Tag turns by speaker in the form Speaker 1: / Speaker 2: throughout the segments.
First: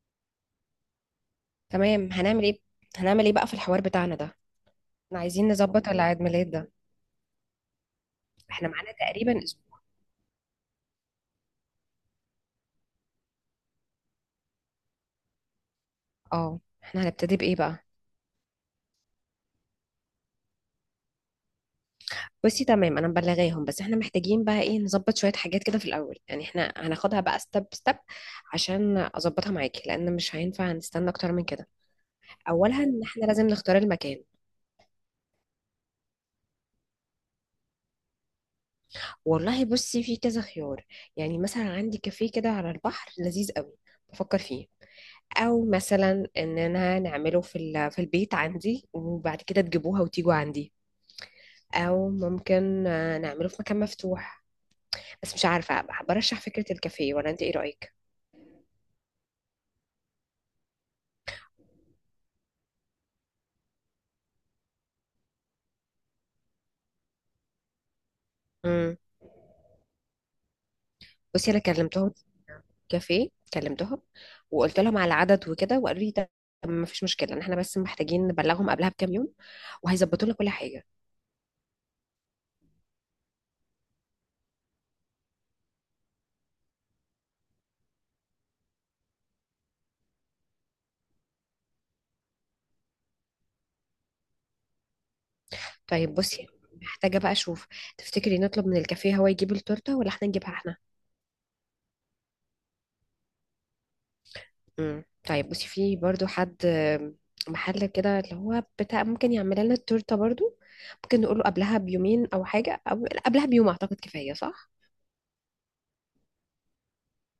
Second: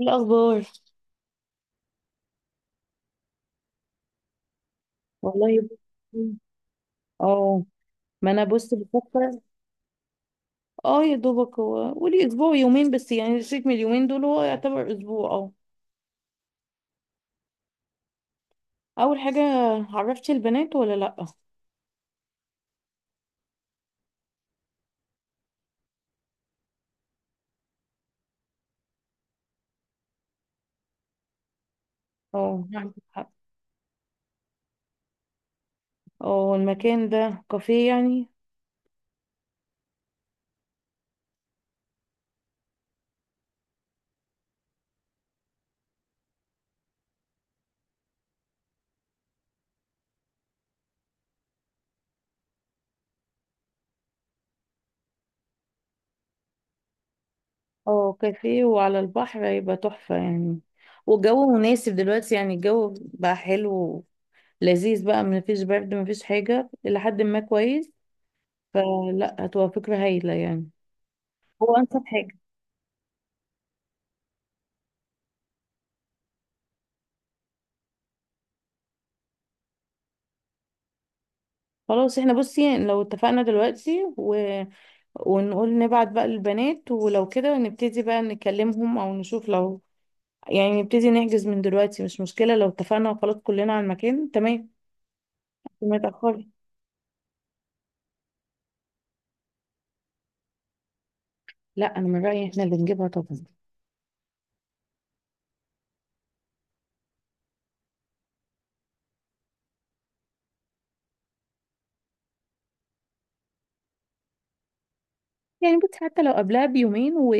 Speaker 1: إيه الاخبار؟
Speaker 2: تمام، هنعمل ايه؟ بقى في الحوار بتاعنا ده؟ احنا عايزين
Speaker 1: والله ب-
Speaker 2: نظبط العيد ميلاد ده.
Speaker 1: اه ما انا
Speaker 2: احنا
Speaker 1: بص
Speaker 2: معانا
Speaker 1: بفكر.
Speaker 2: تقريبا اسبوع.
Speaker 1: اه، يا دوبك هو قولي اسبوع يومين بس، يعني الشيك من اليومين دول هو يعتبر اسبوع. اه،
Speaker 2: اه، احنا هنبتدي بايه بقى؟
Speaker 1: اول حاجه، عرفتي البنات ولا لا؟
Speaker 2: بصي تمام، انا مبلغاهم، بس احنا محتاجين بقى ايه، نظبط شوية حاجات كده في الاول، يعني احنا هناخدها بقى ستيب ستيب عشان اظبطها معاكي، لان مش هينفع نستنى اكتر من كده.
Speaker 1: اه،
Speaker 2: اولها
Speaker 1: نعم.
Speaker 2: ان احنا لازم نختار المكان.
Speaker 1: اه، المكان ده كافيه يعني؟
Speaker 2: والله بصي، في كذا خيار. يعني مثلا عندي كافيه كده على البحر لذيذ قوي، بفكر فيه. او مثلا ان انا نعمله في في البيت عندي، وبعد كده تجيبوها وتيجوا عندي. او ممكن نعمله في مكان مفتوح، بس مش عارفه. برشح فكره الكافيه، ولا انت ايه رايك؟
Speaker 1: اه، كافيه وعلى البحر هيبقى تحفه يعني، والجو مناسب دلوقتي، يعني الجو بقى حلو، لذيذ بقى، مفيش برد مفيش حاجه لحد ما كويس،
Speaker 2: امم.
Speaker 1: فلا هتبقى فكره هايله يعني،
Speaker 2: بصي انا
Speaker 1: هو انسب
Speaker 2: كلمتهم.
Speaker 1: حاجه.
Speaker 2: كافيه كلمتهم، وقلت لهم على العدد وكده، وقالوا لي ده ما فيش مشكله، ان احنا بس محتاجين نبلغهم قبلها بكام يوم، وهيظبطوا لنا كل حاجه.
Speaker 1: خلاص احنا بصي، يعني لو اتفقنا دلوقتي ونقول نبعت بقى للبنات ولو كده نبتدي بقى نكلمهم او نشوف لو، يعني نبتدي نحجز من دلوقتي مش مشكلة، لو اتفقنا وخلاص كلنا على المكان تمام وما
Speaker 2: طيب بصي،
Speaker 1: تأخري.
Speaker 2: محتاجه بقى اشوف، تفتكري نطلب من الكافيه هو يجيب التورته، ولا احنا نجيبها احنا؟
Speaker 1: لا، انا من رأيي احنا اللي نجيبها طبعا.
Speaker 2: مم. طيب بصي، في برضو حد محل كده اللي هو بتاع، ممكن يعمل لنا التورته برضو. ممكن نقوله قبلها بيومين او حاجه، او لا، قبلها بيوم اعتقد كفايه، صح؟
Speaker 1: يعني بصي حتى لو قبلها بيومين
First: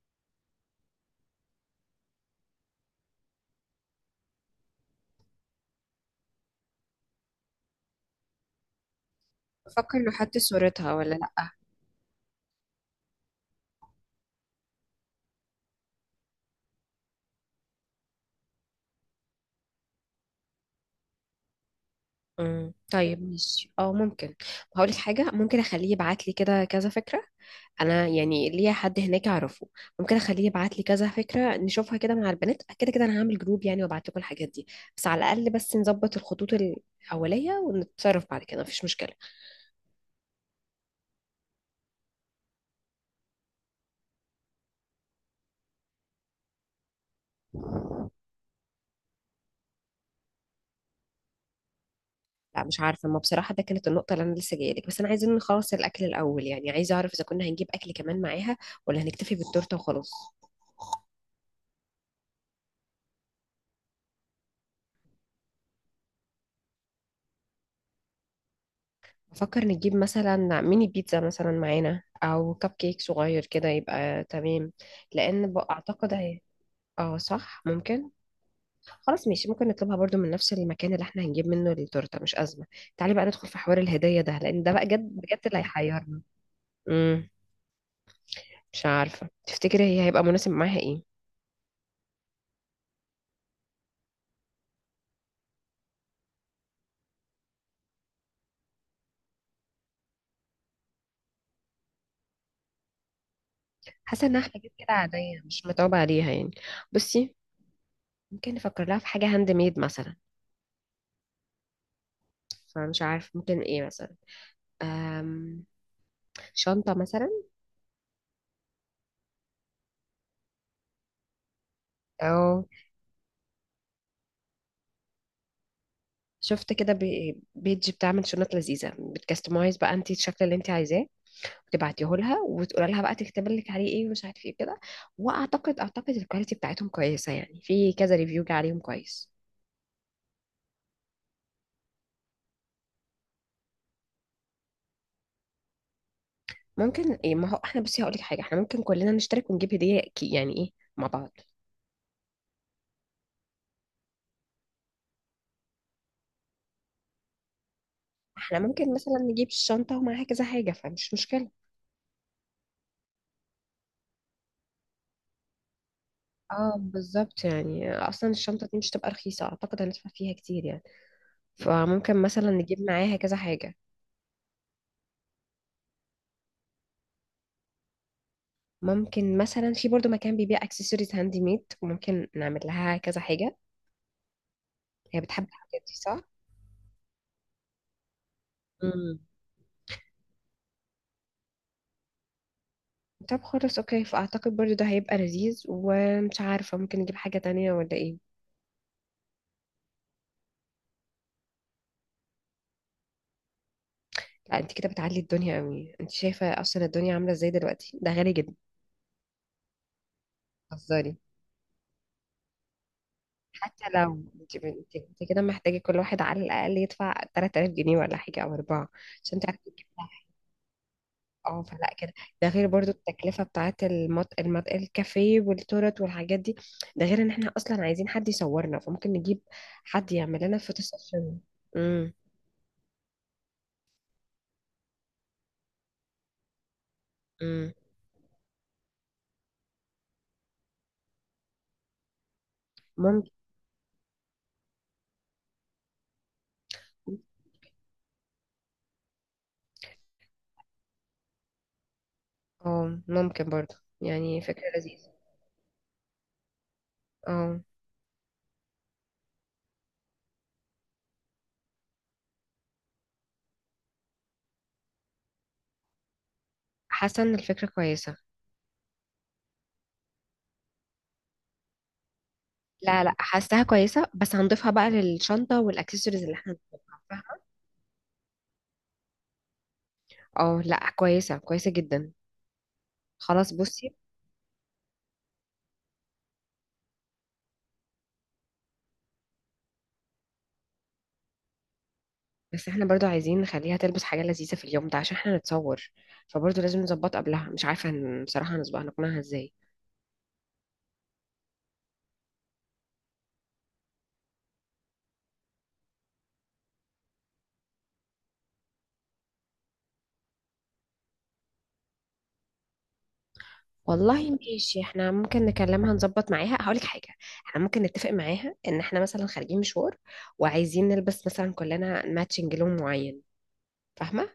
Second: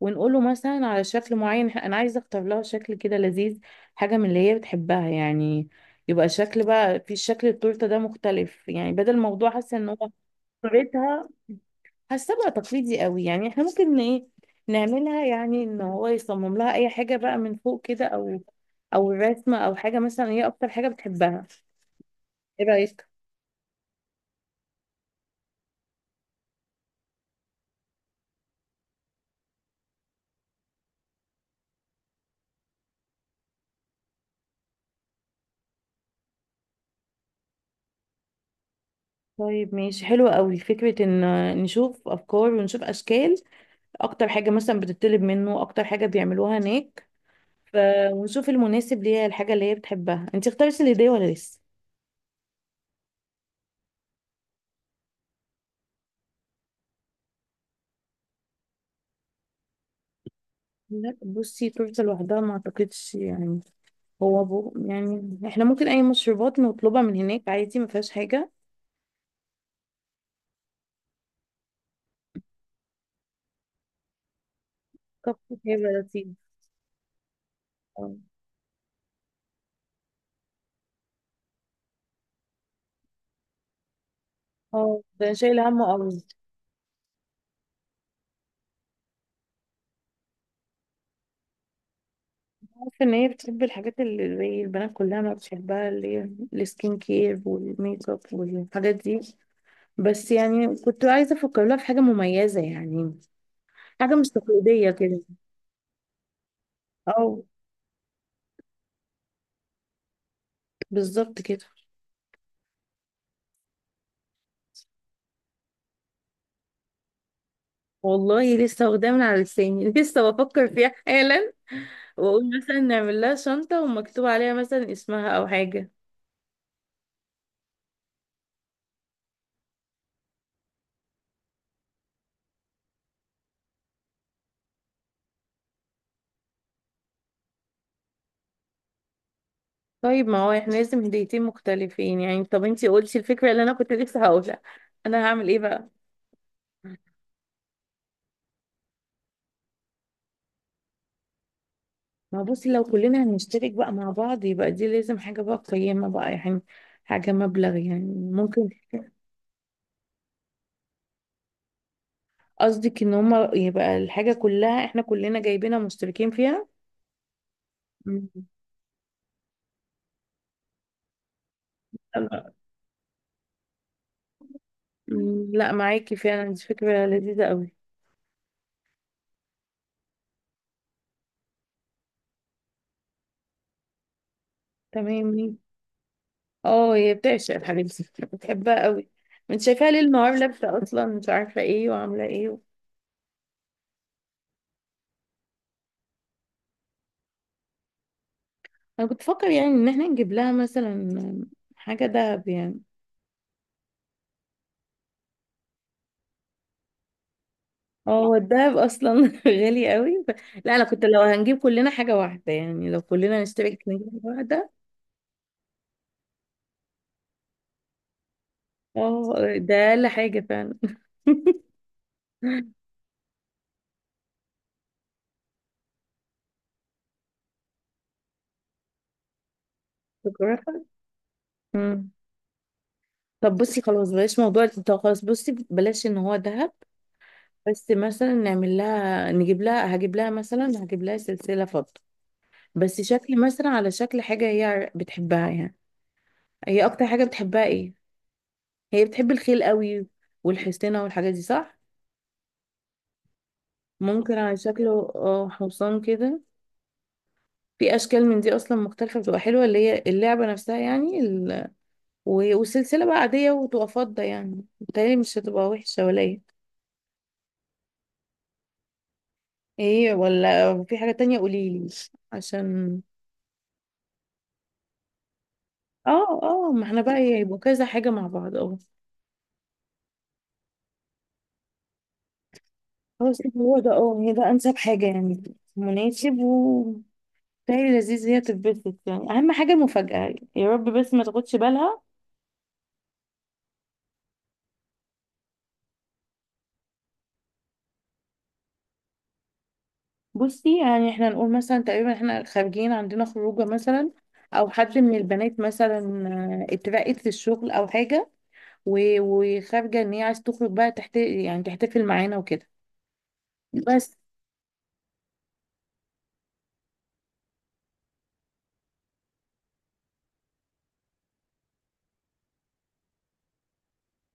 Speaker 1: ونقوله مثلا على شكل معين، انا عايزة اختار لها شكل كده لذيذ، حاجة من اللي هي بتحبها يعني، يبقى شكل بقى، في شكل التورته ده مختلف يعني، بدل الموضوع حاسه ان
Speaker 2: بفكر
Speaker 1: هو
Speaker 2: لو حط صورتها ولا
Speaker 1: طريقتها،
Speaker 2: لا.
Speaker 1: حاسه بقى تقليدي قوي، يعني احنا ممكن ايه، نعملها يعني ان هو يصمم لها اي حاجه بقى من فوق كده او او الرسمه او حاجه مثلا هي اكتر حاجه بتحبها. ايه
Speaker 2: مم.
Speaker 1: رايك؟
Speaker 2: طيب ماشي، ممكن. هقول لك حاجه، ممكن اخليه يبعت لي كده كذا فكره، انا يعني ليا حد هناك اعرفه، ممكن اخليه يبعت لي كذا فكره نشوفها كده مع البنات، كده كده انا هعمل جروب يعني، وابعت لكم الحاجات دي. بس على الاقل بس نظبط الخطوط الاوليه، ونتصرف بعد كده مفيش مشكله.
Speaker 1: طيب ماشي، حلوة قوي فكرة ان نشوف افكار ونشوف اشكال، اكتر حاجة مثلا بتطلب منه، اكتر حاجة بيعملوها هناك ف... ونشوف المناسب ليها، الحاجة اللي هي بتحبها. انت اختارتي الهدية ولا لسه؟
Speaker 2: لا مش عارفه، ما بصراحه ده كانت النقطه اللي انا لسه جايه لك، بس انا عايزين نخلص الاكل الاول، يعني عايزه اعرف اذا كنا هنجيب اكل كمان معاها، ولا هنكتفي بالتورته وخلاص.
Speaker 1: لا بصي، تورته لوحدها ما اعتقدش يعني، هو يعني احنا ممكن اي مشروبات نطلبها من هناك عادي، ما فيهاش حاجة.
Speaker 2: بفكر نجيب مثلا ميني بيتزا مثلا معانا، او كب كيك صغير كده يبقى تمام،
Speaker 1: طب
Speaker 2: لان
Speaker 1: هيبقى
Speaker 2: اعتقد
Speaker 1: لطيف.
Speaker 2: هي. اه صح، ممكن.
Speaker 1: اه.
Speaker 2: خلاص ماشي، ممكن نطلبها برضو من نفس المكان اللي احنا هنجيب منه التورته، مش ازمه. تعالي بقى ندخل في حوار الهديه ده، لان ده بقى
Speaker 1: اه،
Speaker 2: جد
Speaker 1: ده
Speaker 2: بجد
Speaker 1: شايل
Speaker 2: اللي
Speaker 1: همه قوي.
Speaker 2: هيحيرنا. امم. مش عارفه، تفتكري هي هيبقى مناسب معاها ايه؟
Speaker 1: عارفة ان هي بتحب الحاجات اللي زي البنات كلها ما بتحبها، اللي هي السكين كير والميك اب والحاجات دي، بس يعني كنت عايزة افكر لها في حاجة مميزة يعني، حاجة
Speaker 2: حاسه
Speaker 1: مش
Speaker 2: انها حاجات كده
Speaker 1: تقليدية كده.
Speaker 2: عاديه، مش متعوبه عليها يعني. بصي،
Speaker 1: اه،
Speaker 2: ممكن نفكر لها في حاجه هاند ميد مثلا،
Speaker 1: بالظبط كده.
Speaker 2: فمش عارف ممكن ايه مثلا. أم شنطه مثلا.
Speaker 1: والله لسه واخداه من على لساني لسه بفكر فيها حالا، واقول
Speaker 2: او
Speaker 1: مثلا نعمل لها شنطة ومكتوب عليها مثلا اسمها او حاجة.
Speaker 2: شفت كده بيج بتعمل شنط لذيذه، بتكستمايز بقى انت الشكل اللي انت عايزاه، وتبعتيه لها وتقول لها بقى تكتب لك عليه ايه ومش عارف ايه كده. واعتقد الكواليتي بتاعتهم كويسه، يعني في كذا ريفيو جه عليهم كويس.
Speaker 1: طيب ما هو احنا لازم هديتين مختلفين يعني، طب انتي قلتي الفكرة اللي انا كنت لسه هقولها، انا هعمل ايه بقى؟
Speaker 2: ممكن ايه، ما هو احنا بصي هقول لك حاجه، احنا ممكن كلنا نشترك ونجيب هديه يعني ايه، مع بعض.
Speaker 1: ما بصي، لو كلنا هنشترك بقى مع بعض يبقى دي لازم حاجة بقى قيمة بقى يعني، حاجة مبلغ يعني
Speaker 2: احنا
Speaker 1: ممكن.
Speaker 2: ممكن مثلا نجيب الشنطة ومعاها كذا حاجة، فمش مشكلة.
Speaker 1: قصدك ان هما يبقى الحاجة كلها احنا كلنا جايبينها مشتركين فيها.
Speaker 2: اه بالظبط، يعني
Speaker 1: مم.
Speaker 2: اصلا الشنطة دي مش تبقى رخيصة، اعتقد هندفع فيها كتير يعني، فممكن مثلا
Speaker 1: لا،
Speaker 2: نجيب معاها كذا حاجة.
Speaker 1: معاكي فعلا، دي فكرة لذيذة قوي.
Speaker 2: ممكن مثلا في برضو مكان بيبيع اكسسوارز هاندي ميد، وممكن نعمل لها كذا حاجة. هي بتحب
Speaker 1: تمام.
Speaker 2: الحاجات دي، صح؟
Speaker 1: اه، هي بتعشق حبيبتي، بتحبها قوي،
Speaker 2: امم.
Speaker 1: انت شايفاها ليل نهار لابسة، اصلا مش عارفة ايه وعاملة ايه.
Speaker 2: طب خلاص اوكي، فاعتقد برضو ده هيبقى لذيذ، ومش عارفة ممكن نجيب حاجة تانية ولا ايه.
Speaker 1: انا كنت بفكر يعني ان احنا نجيب لها مثلا حاجه دهب يعني.
Speaker 2: لا، انت كده بتعلي الدنيا قوي، انت شايفة اصلا الدنيا عاملة ازاي دلوقتي،
Speaker 1: اه
Speaker 2: ده غالي
Speaker 1: هو
Speaker 2: جدا.
Speaker 1: الدهب اصلا غالي قوي لا انا كنت
Speaker 2: هزاري.
Speaker 1: لو هنجيب كلنا حاجه واحده، يعني لو كلنا نشترك
Speaker 2: حتى
Speaker 1: نجيب
Speaker 2: لو،
Speaker 1: حاجه واحده.
Speaker 2: انت كده محتاجة كل واحد على الأقل يدفع 3000 جنيه ولا حاجة أو أربعة، عشان
Speaker 1: اه،
Speaker 2: تعرفي
Speaker 1: ده
Speaker 2: تجيبي
Speaker 1: اقل
Speaker 2: لها حاجة.
Speaker 1: حاجه فعلا.
Speaker 2: اه فلا كده، ده غير برضو التكلفة بتاعت الكافيه والتورت والحاجات دي، ده غير ان احنا أصلا عايزين حد يصورنا، فممكن نجيب حد يعمل لنا
Speaker 1: فكرة.
Speaker 2: فوتو سيشن.
Speaker 1: مم.
Speaker 2: امم.
Speaker 1: طب بصي خلاص، بلاش موضوع التلتة، خلاص بصي بلاش ان هو دهب،
Speaker 2: امم،
Speaker 1: بس مثلا نعمل لها نجيب لها هجيب لها مثلا، هجيب لها سلسله فضه، بس
Speaker 2: ممكن،
Speaker 1: شكل مثلا على شكل حاجه هي بتحبها يعني. هي اكتر حاجه بتحبها ايه؟ هي بتحب الخيل قوي والحصينة والحاجات دي صح؟
Speaker 2: اه ممكن برضو.
Speaker 1: ممكن
Speaker 2: يعني
Speaker 1: على
Speaker 2: فكرة لذيذة.
Speaker 1: شكله اه، حصان كده.
Speaker 2: اه.
Speaker 1: في اشكال من دي اصلا مختلفة، بتبقى حلوة، اللي هي اللعبة نفسها يعني والسلسلة بقى عادية وتبقى فضة، يعني بتهيألي مش هتبقى وحشة ولا ايه.
Speaker 2: حاسة ان الفكرة كويسة.
Speaker 1: ايه، ولا في حاجة تانية قوليلي عشان.
Speaker 2: لا لا، حاساها كويسة، بس هنضيفها بقى للشنطة والاكسسوارز اللي
Speaker 1: اه.
Speaker 2: احنا
Speaker 1: اه، ما احنا بقى
Speaker 2: هنضيفها.
Speaker 1: هيبقوا كذا حاجة مع بعض اه.
Speaker 2: اه لا، كويسة كويسة جدا.
Speaker 1: خلاص
Speaker 2: خلاص
Speaker 1: هو ده،
Speaker 2: بصي،
Speaker 1: اه هي ده انسب حاجة يعني، مناسب و بتهيألي لذيذ هي تتبسط، يعني اهم حاجة المفاجأة يا رب بس ما تاخدش بالها.
Speaker 2: بس احنا برضو عايزين نخليها تلبس حاجة لذيذة في اليوم ده عشان احنا نتصور، فبرضو لازم نظبط قبلها، مش عارفة بصراحة هنظبط نقنعها ازاي.
Speaker 1: بصي يعني احنا نقول مثلا تقريبا احنا خارجين، عندنا خروجه مثلا، او حد من البنات مثلا اترقت في الشغل او حاجه وخارجه، ان هي عايز تخرج بقى تحت، يعني تحتفل معانا وكده بس.
Speaker 2: والله ماشي، احنا ممكن نكلمها نظبط معاها، هقولك حاجة، احنا ممكن نتفق معاها ان احنا مثلا خارجين مشوار، وعايزين نلبس مثلا كلنا ماتشنج لون معين، فاهمة؟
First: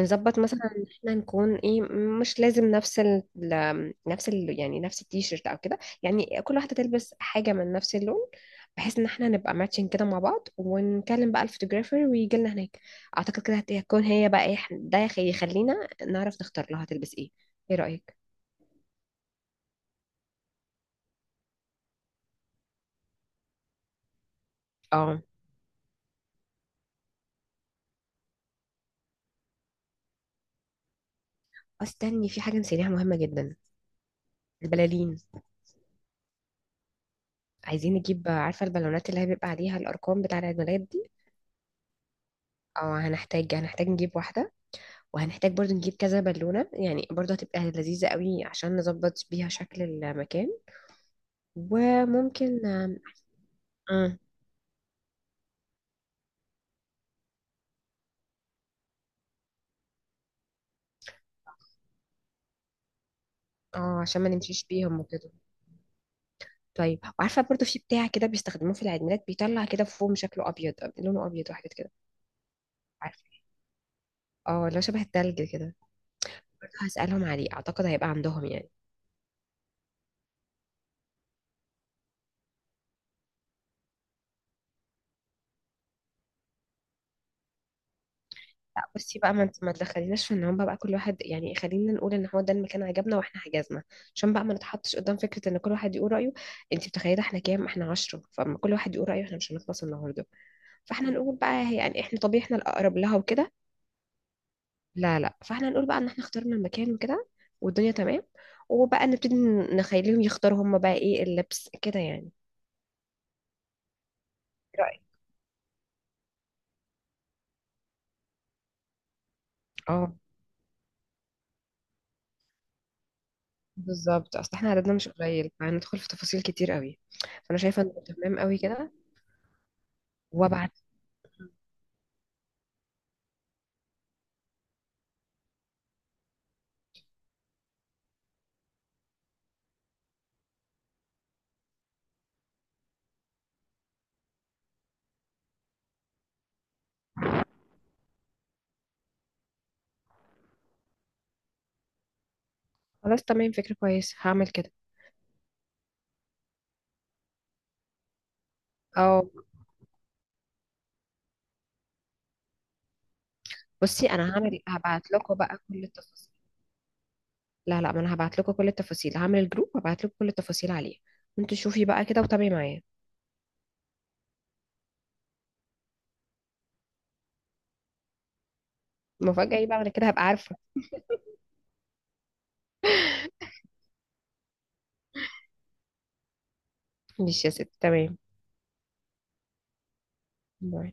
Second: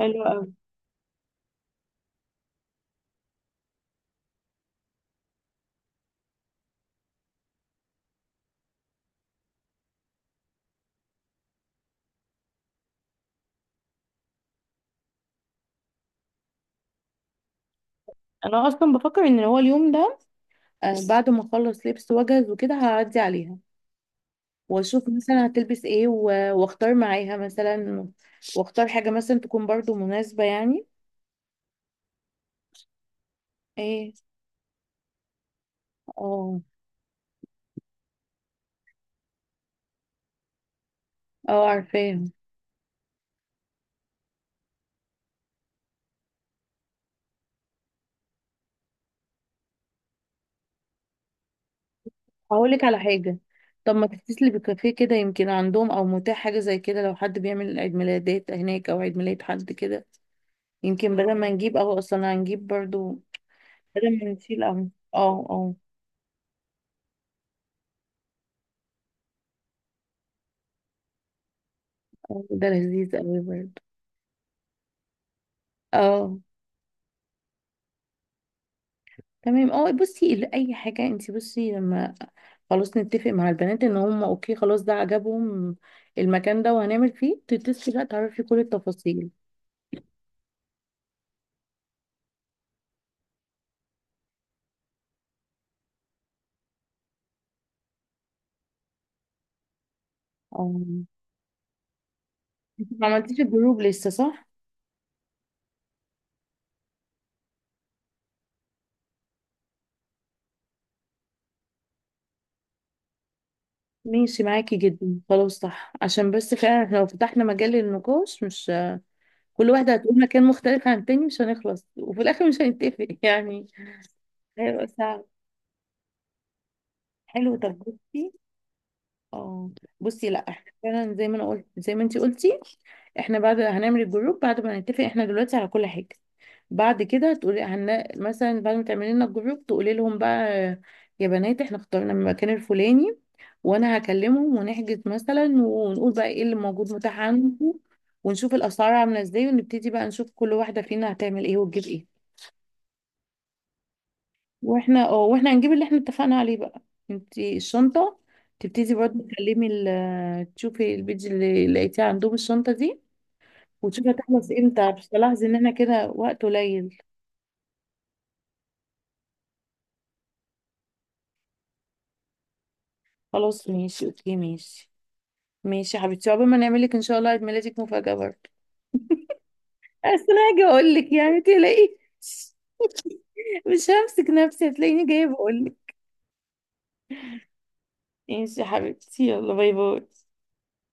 Speaker 1: حلو قوي.
Speaker 2: مثلا ان احنا نكون ايه، مش لازم نفس ال ال- نفس ال يعني نفس التيشيرت او كده، يعني كل واحده تلبس حاجه من نفس اللون، بحيث ان احنا نبقى ماتشنج كده مع بعض، ونكلم بقى الفوتوغرافر ويجي لنا هناك. اعتقد كده هتكون هي بقى ايه، ده يخلينا نعرف نختار لها تلبس ايه. ايه رايك؟
Speaker 1: انا اصلا بفكر ان هو اليوم ده، بعد ما اخلص لبس واجهز وكده هعدي عليها، واشوف
Speaker 2: اه
Speaker 1: مثلا هتلبس ايه واختار معاها مثلا، واختار حاجه مثلا تكون برضو مناسبه يعني.
Speaker 2: استني، في حاجه نسيناها مهمه جدا،
Speaker 1: ايه؟
Speaker 2: البلالين.
Speaker 1: اه.
Speaker 2: عايزين نجيب، عارفه البالونات اللي هي بيبقى عليها الارقام بتاع العيد ميلاد دي؟
Speaker 1: اه، عارفاه.
Speaker 2: اه، هنحتاج نجيب واحده. وهنحتاج برضو نجيب كذا بالونة، يعني برضو هتبقى لذيذة قوي عشان نظبط بيها شكل المكان. وممكن.
Speaker 1: هقولك على حاجة، طب ما
Speaker 2: امم.
Speaker 1: تتصلي بكافيه كده، يمكن عندهم او متاح حاجة زي كده، لو حد بيعمل عيد ميلادات هناك او عيد ميلاد حد كده، يمكن بدل ما نجيب قهوة اصلا هنجيب برضو،
Speaker 2: اه،
Speaker 1: بدل
Speaker 2: عشان ما
Speaker 1: ما نشيل
Speaker 2: نمشيش
Speaker 1: قهوة.
Speaker 2: بيهم وكده.
Speaker 1: اه اه.
Speaker 2: طيب وعارفة برضو في بتاع كده بيستخدموه في العيد ميلاد، بيطلع كده فوم شكله أبيض، لونه أبيض وحاجات كده،
Speaker 1: ده لذيذ
Speaker 2: عارفة؟
Speaker 1: اوي برضو.
Speaker 2: اه لو شبه التلج كده.
Speaker 1: اه.
Speaker 2: برضو هسألهم عليه، أعتقد هيبقى عندهم يعني.
Speaker 1: تمام. اه بصي، اي حاجة، انتي بصي لما خلاص نتفق مع البنات ان هم اوكي خلاص ده عجبهم، المكان ده وهنعمل فيه، تتصلي بقى تعرفي كل
Speaker 2: لا بصي
Speaker 1: التفاصيل.
Speaker 2: بقى، ما انت ما تدخليناش في ان هم بقى كل واحد يعني، خلينا نقول ان هو ده المكان عجبنا واحنا حجزنا، عشان بقى ما نتحطش قدام فكره ان كل واحد يقول رايه، انت متخيله احنا كام، احنا 10، فما كل واحد يقول رايه احنا مش هنخلص النهارده.
Speaker 1: اه.
Speaker 2: فاحنا نقول بقى يعني احنا طبيعي احنا
Speaker 1: انتي
Speaker 2: الاقرب
Speaker 1: ما
Speaker 2: لها
Speaker 1: عملتيش
Speaker 2: وكده.
Speaker 1: الجروب لسه صح؟
Speaker 2: لا لا، فاحنا نقول بقى ان احنا اخترنا المكان وكده، والدنيا تمام، وبقى نبتدي نخليهم يختاروا هم بقى ايه اللبس كده يعني.
Speaker 1: ماشي معاكي
Speaker 2: إيه رأيك؟
Speaker 1: جدا، خلاص صح، عشان بس فعلا احنا لو فتحنا مجال للنقاش مش كل واحدة
Speaker 2: اه
Speaker 1: هتقول مكان مختلف عن التاني، مش هنخلص وفي الآخر مش هنتفق يعني،
Speaker 2: بالظبط، اصل احنا
Speaker 1: هيبقى
Speaker 2: عددنا مش
Speaker 1: صعب.
Speaker 2: قليل، فهندخل في تفاصيل كتير قوي.
Speaker 1: حلو
Speaker 2: فانا
Speaker 1: طب
Speaker 2: شايفه انه
Speaker 1: بصي.
Speaker 2: تمام قوي كده.
Speaker 1: اه. بصي لا احنا
Speaker 2: وابعت.
Speaker 1: فعلا زي ما انا قلت زي ما انتي قلتي، احنا بعد هنعمل الجروب بعد ما نتفق احنا دلوقتي على كل حاجة، بعد كده تقولي مثلا بعد ما تعملي لنا الجروب تقولي لهم بقى، يا بنات احنا اخترنا المكان الفلاني، وانا هكلمهم ونحجز مثلا ونقول بقى ايه اللي موجود متاح عنده، ونشوف الاسعار عامله ازاي، ونبتدي بقى نشوف كل واحده فينا هتعمل ايه وتجيب ايه.
Speaker 2: خلاص تمام، فكرة كويسة، هعمل كده.
Speaker 1: واحنا هنجيب اللي احنا اتفقنا عليه بقى، انت الشنطه تبتدي برضه
Speaker 2: او
Speaker 1: تكلمي تشوفي البيج اللي لقيتيه عندهم الشنطه دي، وتشوفي
Speaker 2: بصي، انا
Speaker 1: هتخلص امتى، مش
Speaker 2: هبعت لكم
Speaker 1: تلاحظي ان
Speaker 2: بقى
Speaker 1: احنا
Speaker 2: كل
Speaker 1: كده
Speaker 2: التفاصيل.
Speaker 1: وقت قليل.
Speaker 2: لا لا، ما انا هبعت لكم كل التفاصيل، هعمل الجروب وابعت لكم كل التفاصيل عليه. انتوا شوفي بقى كده وتابعي معايا.
Speaker 1: خلاص ماشي اوكي ماشي. ماشي يا حبيبتي، عقبال ما نعمل لك ان شاء الله عيد ميلادك مفاجاه برضه.
Speaker 2: المفاجأة ايه بقى، انا كده
Speaker 1: اصل
Speaker 2: هبقى
Speaker 1: أنا
Speaker 2: عارفة.
Speaker 1: هاجي اقول لك يعني تلاقي مش همسك نفسي هتلاقيني جايه بقول لك.
Speaker 2: مش يا ست، تمام.
Speaker 1: ماشي يا حبيبتي، يلا باي باي.
Speaker 2: باي.